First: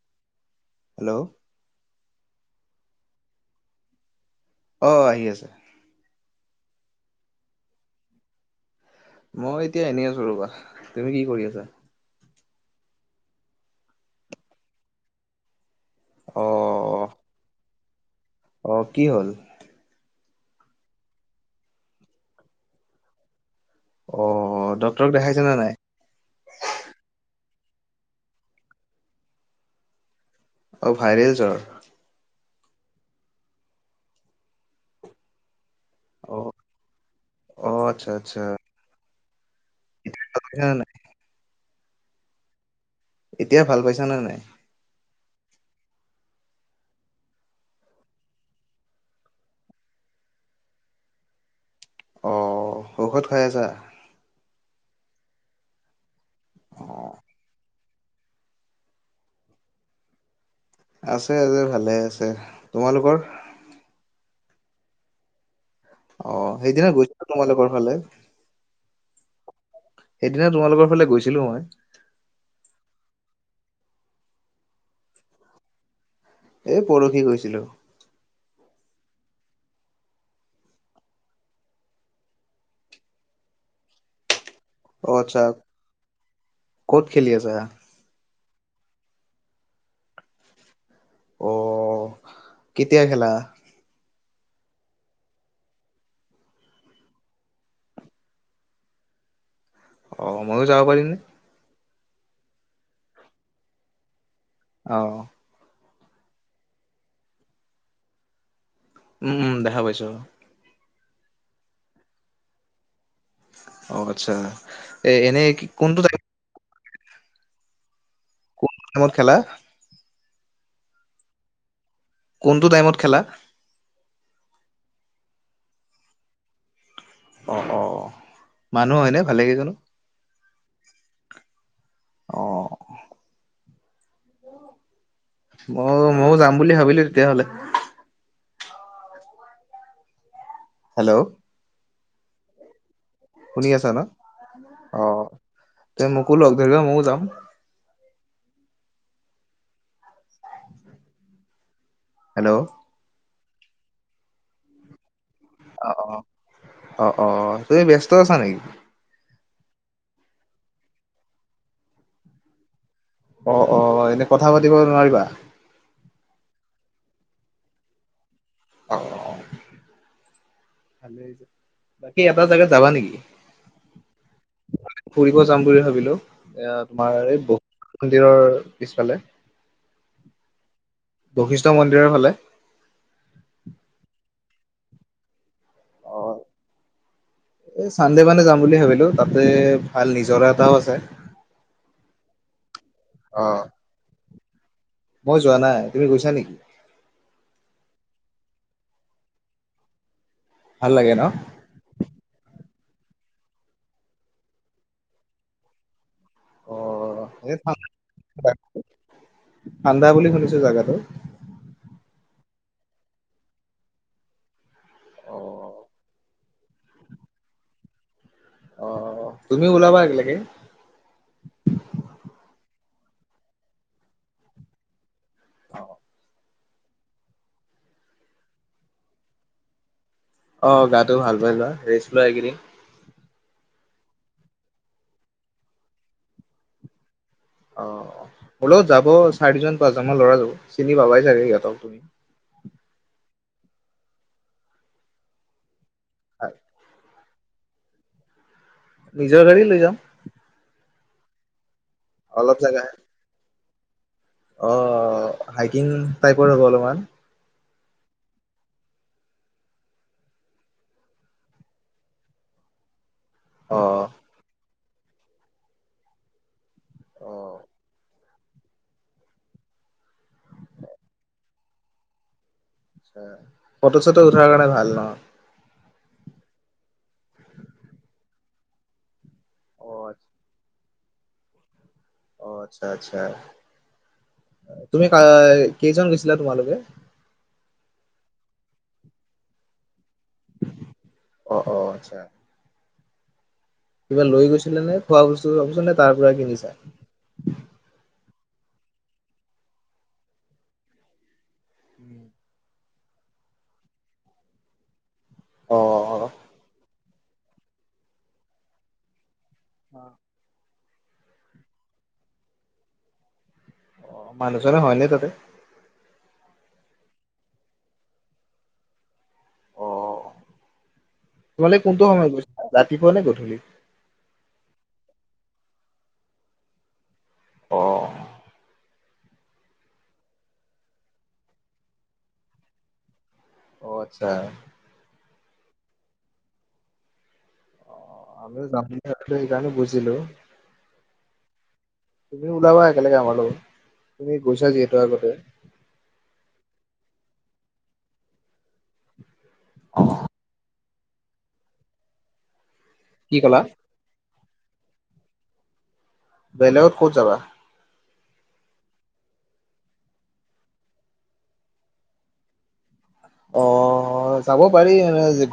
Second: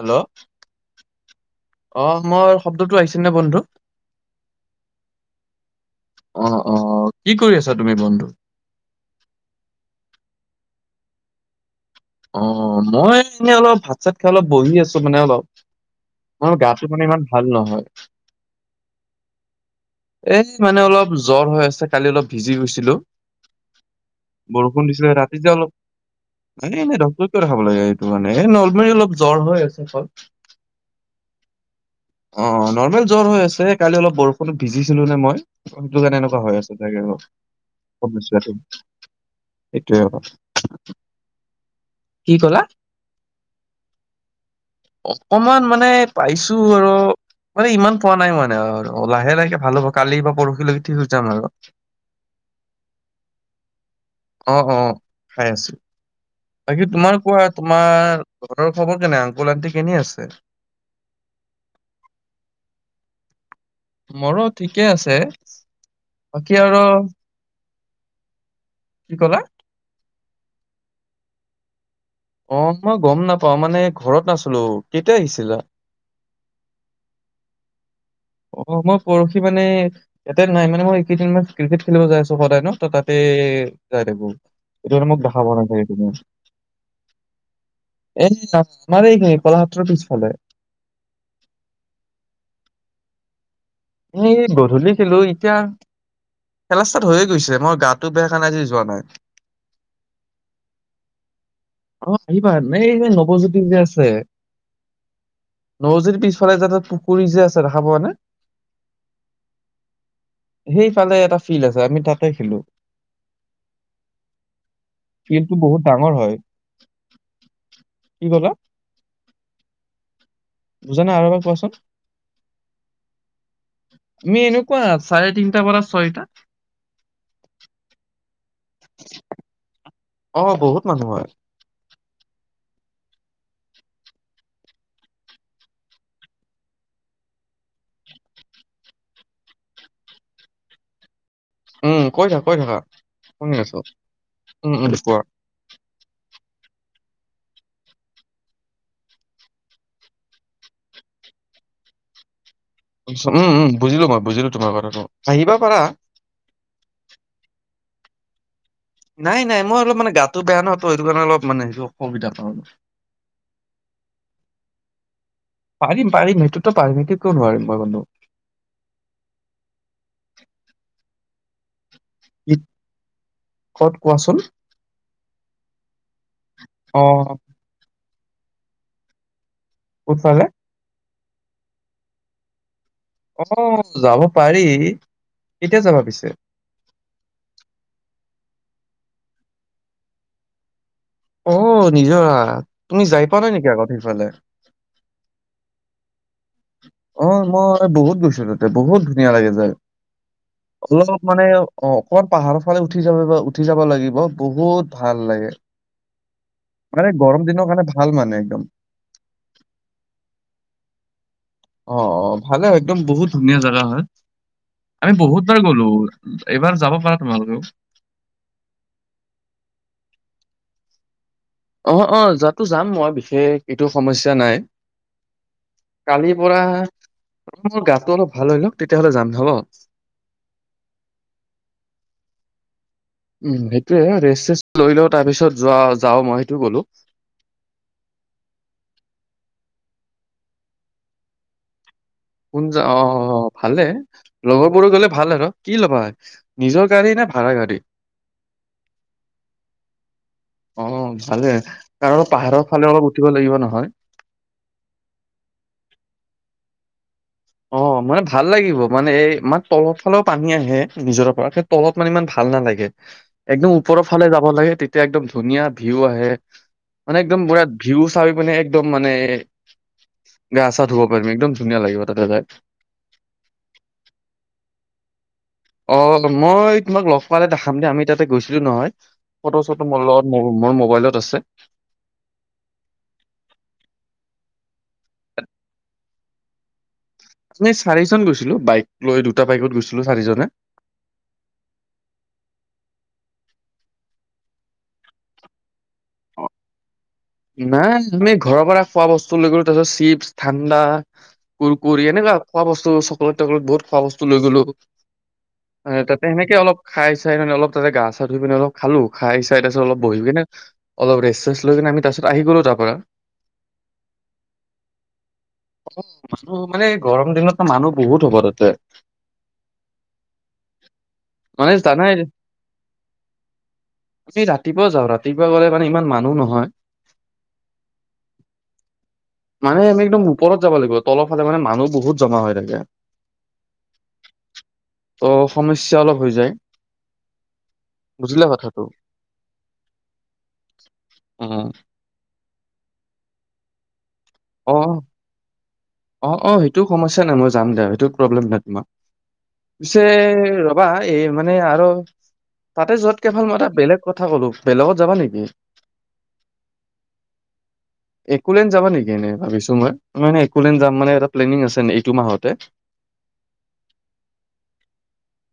Hello hello অ' মোৰৰ শব্দটো আহিছেনে বন্ধু? অ' আহি আছে। অ'অ' কি কৰি আছা তুমি বন্ধু? মই এতিয়া এনেই আছোঁ ৰবা, তুমি কি কৰি আছা? অ', মই এনেই অলপ ভাত-চাত খাই অলপ বহি আছো, মানে অলপ অ মোৰ গাটো মানে ইমান ভাল নহয়। অ' কি হ'ল? এই মানে অলপ জ্বৰ হৈ আছে, কালি অলপ ভিজি গৈছিলোঁ। অ বৰষুণ ডক্তৰক দিছিলে দেখাইছা ৰাতি টে নে অলপ নাই ডক্তৰক কিয় দেখাব লাগে, এইটো মানে এই নলবাৰী অলপ জ্বৰ হৈ আছে হ'ল। অ ভাইৰেল জ্বৰ অ' অ' নৰ্মেল জ্বৰ হৈ আছে। কালি অলপ বৰষুণত ভিজিছিলোঁ যে মই। সেটো কাৰণে অ এনেকুৱা হৈ আছে চাগে অ আচ্ছা আচ্ছা আৰু [unintelligible] সেইটোৱে এতিয়া ভাল পাইছা নে নাই কথা। কি কলা? এতিয়া ভাল পাইছা নে নাই? অকমান মানে পাইছোঁ আৰু মানে ইমান পোৱা নাই মানে আৰু লাহে-লাহেকে ভাল হ'ব কালি বা পৰহিলৈকে ঠিক হৈ যাম আৰু। আহ ঔখধ খাই আছা? অ' অ' খাই আছোঁ। বাকি অ তোমাৰ কোৱা? তোমাৰ ঘৰৰ খবৰ কেনে? আংকুল-আন্টি কেনে আছে? আছে, আছে ভালে আছে। তোমালোকৰ? মোৰো ঠিকে আছে। বাকী অ' আৰু সেইদিনা গৈছিলোঁ, তোমালোকৰ ফালে। কি ক'লা? সেইদিনা তোমালোকৰ ফালে গৈছিলোঁ মই। অ' মই গ'ম নাপাওঁ মানে ঘৰত নাছিলোঁ, কেতিয়া আহিছিলা? এই পৰহি গৈছিলোঁ। অ' মই পৰহি মানে ইয়াতে নাই মানে মই এইকেইদিন মই ক্ৰিকেট খেলিব যাই আছোঁ সদায় ন ত তাতে এই যায় থাকিব এইটো কাৰানে অ মোক আচ্ছা দেখাব [unintelligible] ক'ত খেলি আছা? মানে এই নিৰুপলা হত পিছফালে। অ' কেতিয়া খেলা? এই গধূলি খেলোঁ, এতিয়া খেলা ষ্টাৰ্ট হৈয়ে গৈছে, মই গাটো বেয়া কাৰণে আজি মই যোৱা নাই। অ' মইয়ো যাব পাৰিমণে। অ' আহিবা নাই এই যে নৱজ্যোতি যে আছে। আহ নৱজ্যোতিৰ পিছফালে যে এটা পুখুৰী যে আছে দেখা পোৱা নাই? উম, উম, দেখা পাইছোঁ। সেইফালে এটা ফিল্ড আছে আমি তাতে খেলো। অ', আচ্ছা। এ এনে ফিল্ডটো কি- বহুত কোনটো ডাঙৰ টাইম হয়। কি ক'লা কত তোমালাক খেলা? বুজা নাই আৰু এবাক কোৱাচোন? কোনটো টাইমত খেলা? ক চাৰে তিনিটা পৰা ছয়টা অ - অ মানুহ হয়নে ভালে কেইজনানো। অ, বহুত মানুহ হয়। অ', মই ময়ো যাম বুলি ভাবিলো তেতিয়াহলে। হেল্ল', উম, কৈ থাক - কৈ থাকা শুনি আছো উম, কোৱা। ত মোকল লগধৰিবা মোয়ো যাম। হেল্ল', উম, বুজিলো মই বুজিলো তোমাৰ কথাতটো। অ - অ - অ - অ তুমি ব্যস্ত আছা নেকি? নাই - নাই মই অলপ মানে গাতটো বেয়া নহয় তো সেইটো কাৰণে অলপ মানেই অসুবিধা পাও। অ - অ এনে কথা পাতিব নোৱাৰিবা? পাৰিম - পাৰিম সেইটোতো পাৰিম সেইটো কিয় নোৱাৰিম মই বানধু ভাল যে [unintelligible] বাকী এটা কি জাগাত যাবা নেকি? ক'ত কোৱাচোন ফুৰিব যাম বুলি ভাবিলো এ অ তোমাৰ এই বহুত মন্দিৰৰ পিছফালে কোনফালে বশিষ্ঠ মন্দিৰৰ ফালে। অ যাব পাৰি এতিয়া যাবা পিছে অ', এই চানডে মানে যাম বুলি ভাবিলো তাতে ভাল নিজৰা এটাও আছে। অ, নিজৰা তুমি যাই পোৱা অ নাই নেকি আগত সেইফালে মই যোৱা নাই তুমি গৈছা নেকি? অ, মই বহুত গৈছো তাতে বহুত ধুনীয়া লাগে যায়। ভাল লাগে অলপ ন? মানে অ, অকমান পাহাৰ। সফালে উঠি যাব বা উঠি যাব লাগিব বহুত ভাল লাগে। মানে অ' গৰম দিনৰ কাৰণে ভাল মানে একদম। কান্দা বুলি শুনিছো জাগাটো। অ - অ ভালে একদম বহুত ধুনীয়া জাগা হয় আমি বহুত বাৰ অ' গলো। এইবাৰ যাব পাৰা তোমালোকেও। অ, তুমি ওলবা লাগিলক অ- অ যোৱাো যাম মই বিশেষ এইটো সমস্যা নাই কালি। ম গাতটো অলপ ভাল হয় লওক তেতিয়াহলে যাম হল। অ, গাটো ভাল পাই যোৱা ৰেচ লোৱা এইকেইদিন। উম, সেইটোয়ে ৰেষ্ট চচ লৈ লও তাৰ পিছত যোৱা যাও মই সেইটো গ'লো। অ, বোলও যাব চাৰিজন পাচজন ম ল'ৰা যাব চিনি পাবাই চাগে সিহতক তুমি কোন যা অ, ভালে লগৰ বোৰ গলে ভাল আৰু কি ল'বা নিজৰ গাড়ী নোল ভাৰা গাড়ী। নিজৰ গাড়ী লৈ যাম। অ, ভালে কাৰণ অলপ পাহাৰ জেগা ফালে অলপ উঠিব লাগিব নহয়। অ, হাইকিং টাইপৰ হ'ব অলপমান। অ, মানে ভাল লাগিব মানে এই ইাৰ তলত ফালেও পানী আহে নিজৰ পৰা সেই তলত মানে ইমান ভাল ন। লাগে। একদম ওপৰৰ অ'। ফালে যাব লাগে তেতিয়া একদম ধুনীয়া ভিউ আহে মানে অ একদম বিৰাট ভিউ। চাব পিনে একদম মানে গা চা ধুব পাৰিম একদম ধুনীয়া লাগিব তাতে যাই। ফটো চটো উঠাৰ কাৰণে ভাল ন' অ', মই তোমাক লগ পোৱালে দেখাম দিয়া আমি তাতে গৈছিলো নহয় ফটো চটো মোৰ ন? লগত মোৰ মোবাইলত আছে। অ', আচ্ছা-আচ্ছা। তুমি কাই কেইজন গৈছিলা তোমালোকে? আমি চাৰিজন গৈছিলো বাইক লৈ দুটা বাইকত গৈছিলো। অ', -অ', আচ্ছা। কিবা লৈ গৈছিলে নে খোৱা বস্তু চোবা বস্তু নে তাৰ পৰা কিনিছা। নাই আমি ঘৰৰ পৰা খোৱা বস্তু লৈ গলো তাৰ পিছত চিপছ ঠাণ্ডা কুৰকুৰি এনেৱা খোৱা বস্তু চকলেট টকলেট বহুত খোৱা বস্তু লৈ গলোঁ। অ' তাতে অ' সেনেকে অলপ খাই চাই মানে অলপ তাতে গা চা ধুই পিনে অলপ খালো খাই চাই চাই অলপ বহি কিনে অলপ ৰেষ্ট চেষ্ট লৈ কিনে আমি তাৰপিছত আহি গলো তাৰ পৰা। অ' মানুহজনে হয়নে তাতে? মানুহ মানে গৰম দিনতো মানুহ বহুত হ'ব তাতে। মানে তোমালেক কোনটো জানাই সময়ত গৈছা ৰাতিপুৱা নে গধূলি? আমি ৰাতিপুৱা যাওঁ, ৰাতিপুৱা গলে মানে ইমান মানুহ নহয়। অ'। মানে আমি একদম ওপৰত যাব লাগিব, তলৰ ফালে মানে মানুহ বহুত জমা হৈ থাকে। অ', আচ্ছা। ত' সমস্যা অলপ হৈ যায়। বুজিলা আমি কথাটো যাম এইকাৰণে বুজিলো। উম, তুমি ওলাবা একেলগে আমাৰ লগত, তুমি গৈছা অ যিহেতু আগতে। অ', অ', সেইটো সমস্যা নাই মই যাম দে সেইটো প্ৰব্লেম নাই তোমাৰ, পি বা এই মানে আৰু, তাতে যতকে কি ভাল মই ক'লা এটা বেলেগ কথা ক'লো বেলেগত যাবা নেকি? বেলেগত ক'ত যাবা? একোলেন যাবা নেকি এনেই ভাবিছো মই, মানে কুলেন যাম মানে এটা প্লেনিং আছে ন এইটো মাহতে। অহ, চাব পাৰি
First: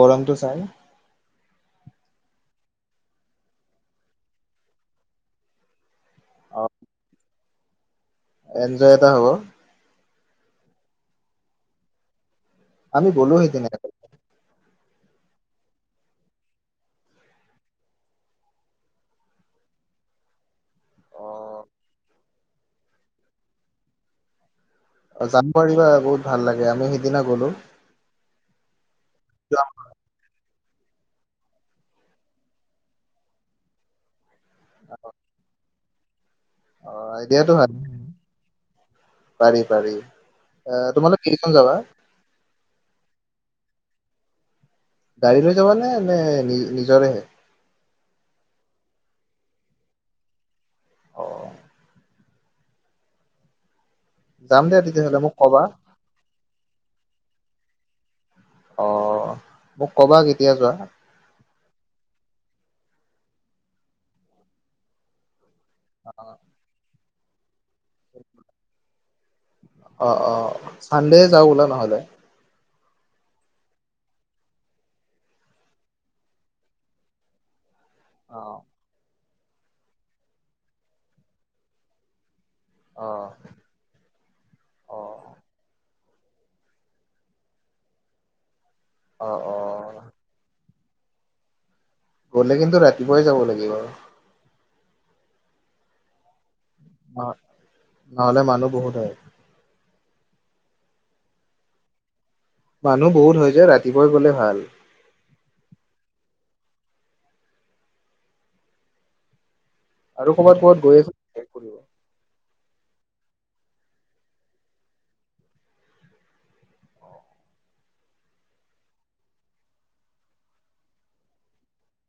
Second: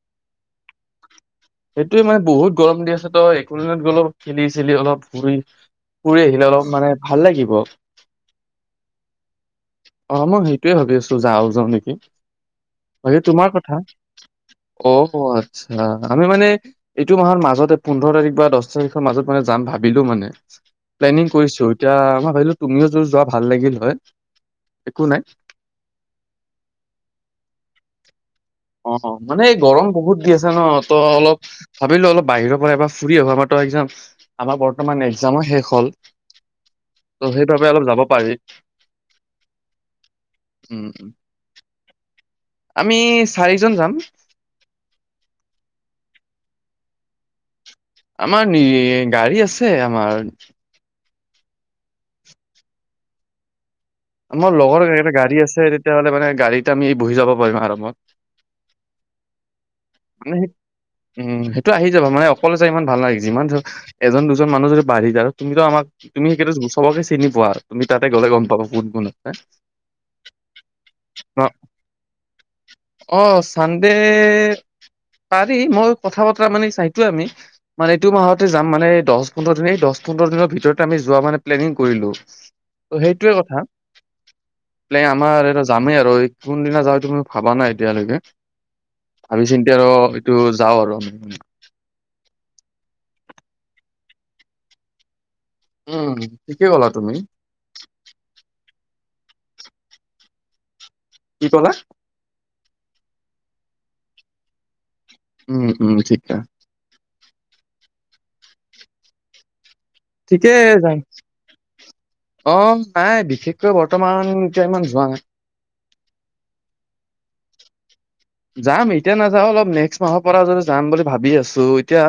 গৰমতটো চাই। সেইটয়ে মানে বহুত গৰম দি আছে ত' একো দিনত গ'ল খেলি চেলি অলপ ঘুৰি ফুৰি আহিলে অলপ মানে ভাল লাগিব। এঞ্জয় এটা হ'ব। অ' মই সেইটোৱে ভাবি আছো যাঁও যাওঁ নেকি, আমি বাকী গ'লো তোমাৰ সেইদিনা। কথা। অ' হ আচ্ছা। আমি মানে, এইটো মাহৰ মাজতে পোন্ধৰ তাৰিখ বা দহ তাৰিখৰ মাজত মানে যাম ভাবিলো মানে। প্লেনিং অ' কৰিছো এতিয়া মই ভাবিলো তুমিও যদি যোৱা ভাল লাগিল হয়। একো নাই। অ' যাম পাৰিবা বহুত ভাল লাগে আমি সিদিনা গলো। অ' মানে এই গৰম বহুত দি আছে ন ত' অলপ ভাবিলো অলপ বাহিৰৰ পৰা এবাৰ ফুৰি অহা মাহতো একজাম আমাৰ বৰ্তমান এক্জামো শেষ হ'ল। অ' এ ত' দিয়াতটো সেইবাবে ভালে। অলপ যাব পাৰি পাৰি পাৰি, উম। আহ তোমালোক কেইজন যাবা? আমি চাৰিজন যাম। গাড়ী লৈ যাবানে? নে নি নিজৰেহে। আমাৰ নি গাড়ী আছে আমাৰ। অ'। আমাৰ যাম দিয়া লগৰ এটা তেতিয়াহ'লে মোক গাড়ী কবা আছে তেতিয়াহ'লে মানে গাড়ীতে আমি বহি যাব পাৰিম আৰামত। অ'। মোক কবা মানে, কেতিয়া যোৱা উম সেইটো আহি যাবা মানে অকলে ইমান ভাল লাগি যিমান ধ এজন দুজন মানুহ যদি বাঢ়ি যা তুমি আমাক তুমি সেইটো চবকে চিনি চিনি পোৱা, তুমি তাতে গ'লে গম পাবা কোন কোন আছে। অ', অ', চানডে যাওঁ উলা নহ'লে। অ', চানডে, পাৰি মই কথা বতৰা মানে চাইতো আমি। মানে এইটো অ মাহতে যাম মানে দহ পোন্ধৰ দিন এই দহ পোন্ধৰ দিনৰ ভিতৰতে আমি যোৱা মানে প্লেনিং কৰিলো। ত' অ সেইটোৱে কথা, অ প্লেন আমাৰ এইটো যামেই আৰু ৰৈ, কোনদিনা যাওঁ এইটো আৰু মই ভাবা নাই এতিয়ালৈকে। অ', অ'। এতিয়া আৰু এইটো যাওঁ আৰু আমি। গ'লে কিন্তু ৰাতিপুৱাই যাব লাগিব আৰু। উম। ঠিকে ক'লা তুমি ন, নহ'লে মানুহ বহুত হয়। কি কলা? মানুহ বহুত হৈ যায় ৰাতিপুৱাই গলে ভাল। উম উম ঠিকা। আৰু ক'ৰবাত ঠিকেই ক'ৰবাত গৈ যাম আছো ফুৰিব। অ নাই বিশেষকৈ বৰ্তমান এতিয়া ইমান যোৱা নাই। [unintelligible] যাম এতিয়া নাযাওঁ অলপ নেক্সট মাহৰ পৰা যদি যাম বুলি ভাবি আছো এতিয়া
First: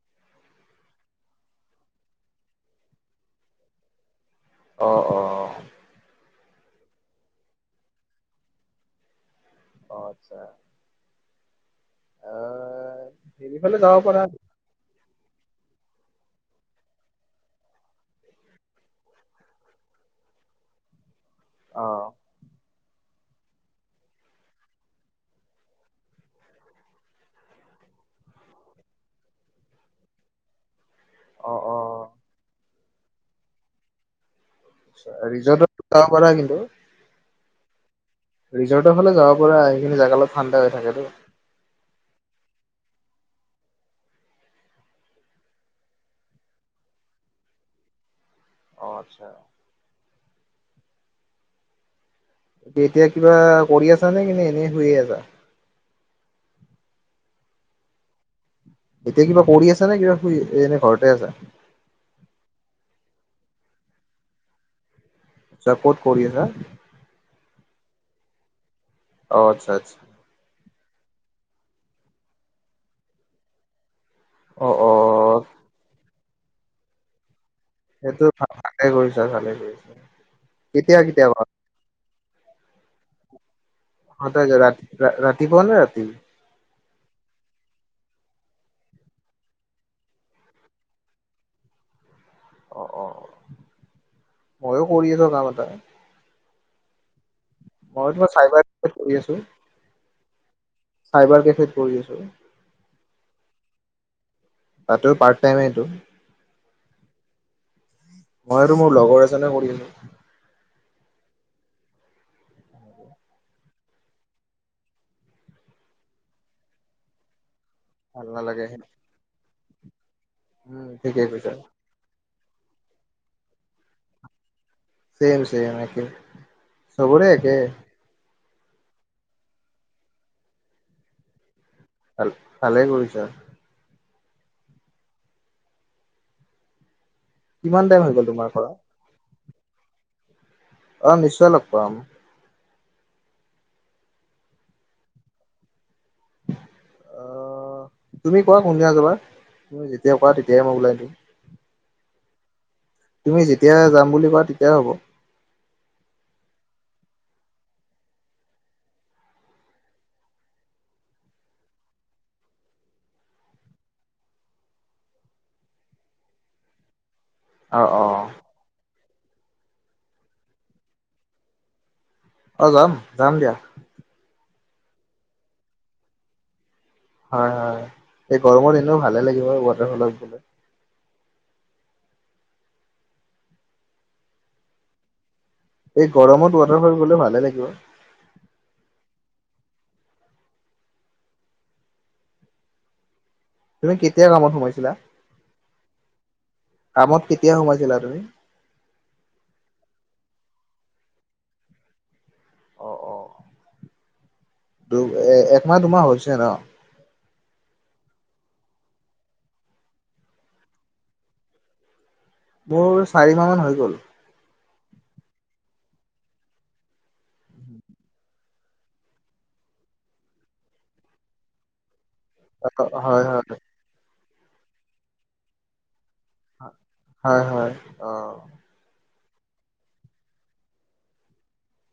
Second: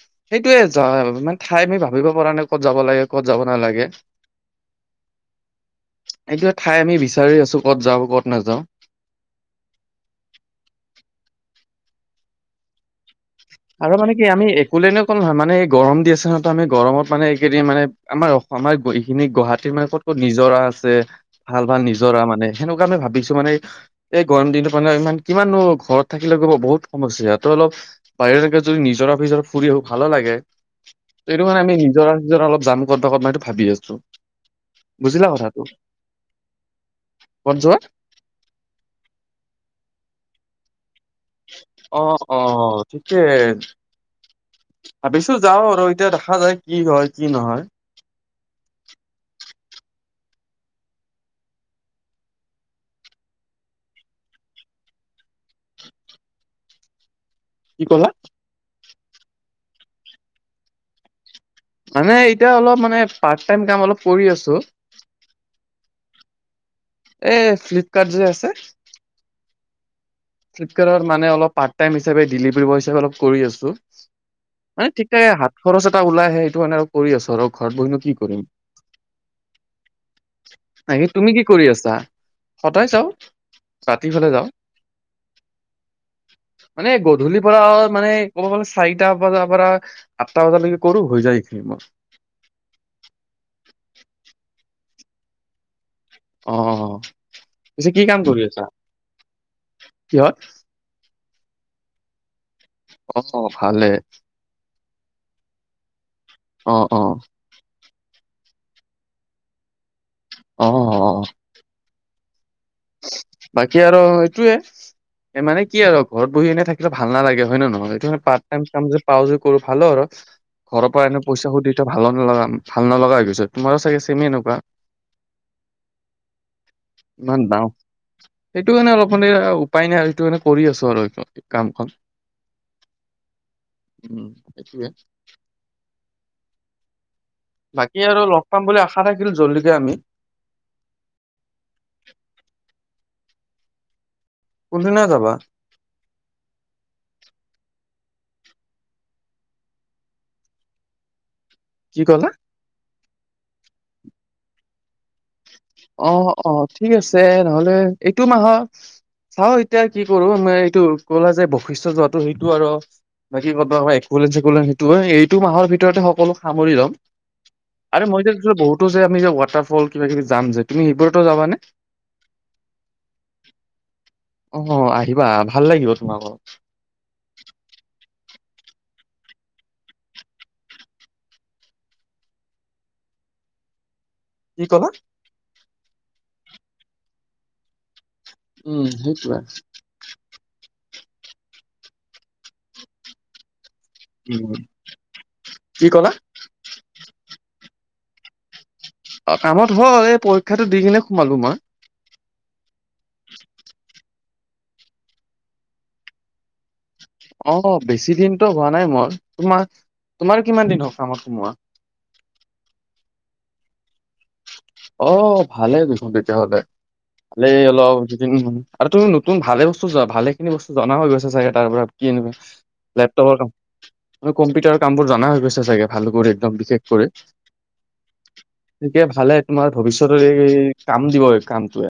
সেইটোয়ে য মানে ঠাই আমি ভাবিব পৰা নাই ক'ত যাব লাগে ক'ত যাব নালাগে। অ অ। এইটো ঠাই আমি বিচাৰ আছো ক'ত যাওঁ ক'ত নাযাওঁ। অ আচ্ছা [unintelligible] আহ হেৰি ফালে আৰু যাব মানে পাৰা কি আমি একলে ন কো নহয় মানে গৰম দি আছে নহয় আমি গৰমত মানে এইকেইদিন মানে আমাৰ অসমৰ এইখিনি গুৱাহাটীৰ মত ক নিজৰা ভাল ভাল অ নিজৰা মানে সেনেকুৱা আমি ভাবিছো মানে এই গৰম দিনটো মানে ইমান কিমানো ঘৰত থাকিলে কব বহুত সমস্যা ত অলপ বাহিৰলৈকে যদি নিজৰা ফিজৰা ফুৰি আহো ভালো লাগে সেইটো অ কাৰণে অ আমি নিজৰা চিজৰা অলপ যাম কত ভাগত নাই ভাবি আছো [inaudible] বুজিলা কথাটো ৰিজটত যাব পাৰা কিন্তু। কত যোৱা? ৰিজৰ্টৰ ফালে যাব পৰা সেইখিনি জেগা অলপ ঠাণ্ডা হৈ থাকেতো। অ' অ' ঠিকেই। ভাবিছো যাও আৰু এতিয়া দেখা যায় কি হয় কি নহয়। অ' আচ্ছা। এতিয়া কিবা কৰি আছা নে কি নে এনেই শুয়ে আছা? কি কলা? এতিয়া কিবা কৰি আছে নে কিবা শুই এনে ঘৰতে আছা? মানে এতিয়া অলপ মানে পাৰ্ট টাইম কাম অলপ কৰি আছো। আচ্ছা ক'ত কৰি আছা? এই ফ্লিপকাৰ্ট যে আছে। আচ্চা আচ্চা। ফ্লিপকাৰ্টত মানে অলপ পাৰ্ টাইম হিচাপে ডেলিভাৰী বয় হিচাপ অলপ কৰি আছোঁ। অ অ মানে ঠিক তোকে হাত খৰচ এটা ওলাই আহে এইেটো কাৰানে কৰি আছো আৰু। ঘৰত বহিনো কি সেইটো কৰিম। ভ - ভালে কৰিছা ভালে কৰিছা। কেতিয়া বাকী কেতিয়া তুমি কৰা কি কৰি আছা? সদায় চাও। অ ত যে ৰাতি [inaudible] নে ৰাতি মানে গধূলিৰ পৰা মানে ক'ব গলে চাৰিটা বজাৰ পৰা আঠটা বজালৈকে কৰো হৈ যায় এইখিনি মই অ' অ' ময়ো কৰি আছো কাম এটা। অ' পিছে কি মই কাম তোমাৰ কৰি চাইবাৰ আছা? কেফেত কৰি আছো কিহঁত? চাইবাৰ কেফেড কৰি আছোঁ। অহ, ভালে। তাতো পাৰ্ট টাইমেইটো? আহ, অ'। মই আৰু মোৰ লগৰ এজনে কৰি আছোঁ। অ'। বাকী আৰু সেইটোয়ে। এ, মানে কি আৰু ঘৰত বহি এনেই থাকিলে ভাল নালাগে হয়নে নয়? অ' সেইটোৱে, ভাল পাৰ্ট নালাগে টাইম কাম যে পাওঁ যে কৰো ভাল আৰু উম ঘৰৰ পৰা এনে ঠিকেই কৈছা পইচা খুজিটো ভালো নালাগে। ভাল নলগা হৈ গৈছে, তোমাৰো চাগে চেমে এনেকুৱা। চেম চেম একে চবৰে ইমান একে। দাম সেইটো কাৰণে অলপ মানে উপায় নাই আৰু সেইটো কাৰে কৰি আছো আৰু কামখন। ভাল ভালে কৰিছা। [unintelligible] কিমান টাইম বাকী হৈ আৰু গ'ল লগ তোমাৰ পাম কৰা বুলি আশা থাকিল জলদিকে আমি। অ', নিশ্চয় লগ পাম। কোনদিনা যাবা? অ, তুমি কোৱা কোনদিনা যাবা তুমি যেতিয়া কোৱা তেতিয়ে মই ওলাই দিম। [unintelligible] তুমি যেতিয় যাম বুলি কোৱা তেতিয়াই হ'ব। অ, - অ, ঠিক আছে নহ'লে এইটো মাহৰ চাও এতিয়া কি কৰো আমাৰ এইটো কলা যে বৈশিষ্টয় যোৱাটো সেইটো আৰু বাকী [unintelligible] এক'লেণ্ড-চেক'লেণ্ড সেইটো, অ'! এইটো মাহৰ ভিতৰতে সকলো সামৰি ল'ম। অ অ আৰু মই যে, বহুতো যে, আমি যে, ৱাটাৰ ফল কিবা-কিবি যাম যে, তুমি সেইবোৰতো যাবানে? অ'! যাম, যাম দিয়া। অ'! আহিবা, ভাল লাগিব, তোমাক [unintelligible] হয় হয় এই, গৰমত এনেও ভালে লাগিব, ৱাটাৰফলত গ'লে। কি ক'লা? এই গৰমত ৱাটাৰ ফল গ'লে ভালে লাগিব। উম, সেইটোৱে। [unintelligible] তুমি কেতিয়া কামত উম, সোমাইছিলা? কি ক'লা? কামত কে কেতিয়া সোমাইছিলা তুমি? অ'! কামত হ'ল, এই পৰীক্ষাটো দি কিনে, সোমালো মই। অ অ দু, এ-একমাহ-দুমাহ হৈছে ন'? অ'! বেছি দিনতো হোৱা নাই মোৰ। তোমাৰ? তোমাৰ কিমান দিন হ'ল কামত সোমোৱা? মোৰ চাৰি মাহ মান হৈ গ'ল। অ'! ভালেই দেখোন তেতিয়াহ'লে। ভালেই অলপ দুদিনমান। আৰু তুমি নতুন, ভালে বস্তু যোৱা, ভালে খিনি বস্তু জনা হৈ গৈছা চাগে, তাৰ পৰা! কি এনেকুৱা? হয় লেপটপৰ কাম। হয় কম্পিউটাৰ কাম বোৰ জনা হৈ গৈছা চাগে! ভালো কৰি, একদম হয় বিশেষ কৰে। হয় হয় অ এতিয়া ভালে, একো নহয়। ভৱিষ্যতেই কাম দিব এই, কামটোৱে।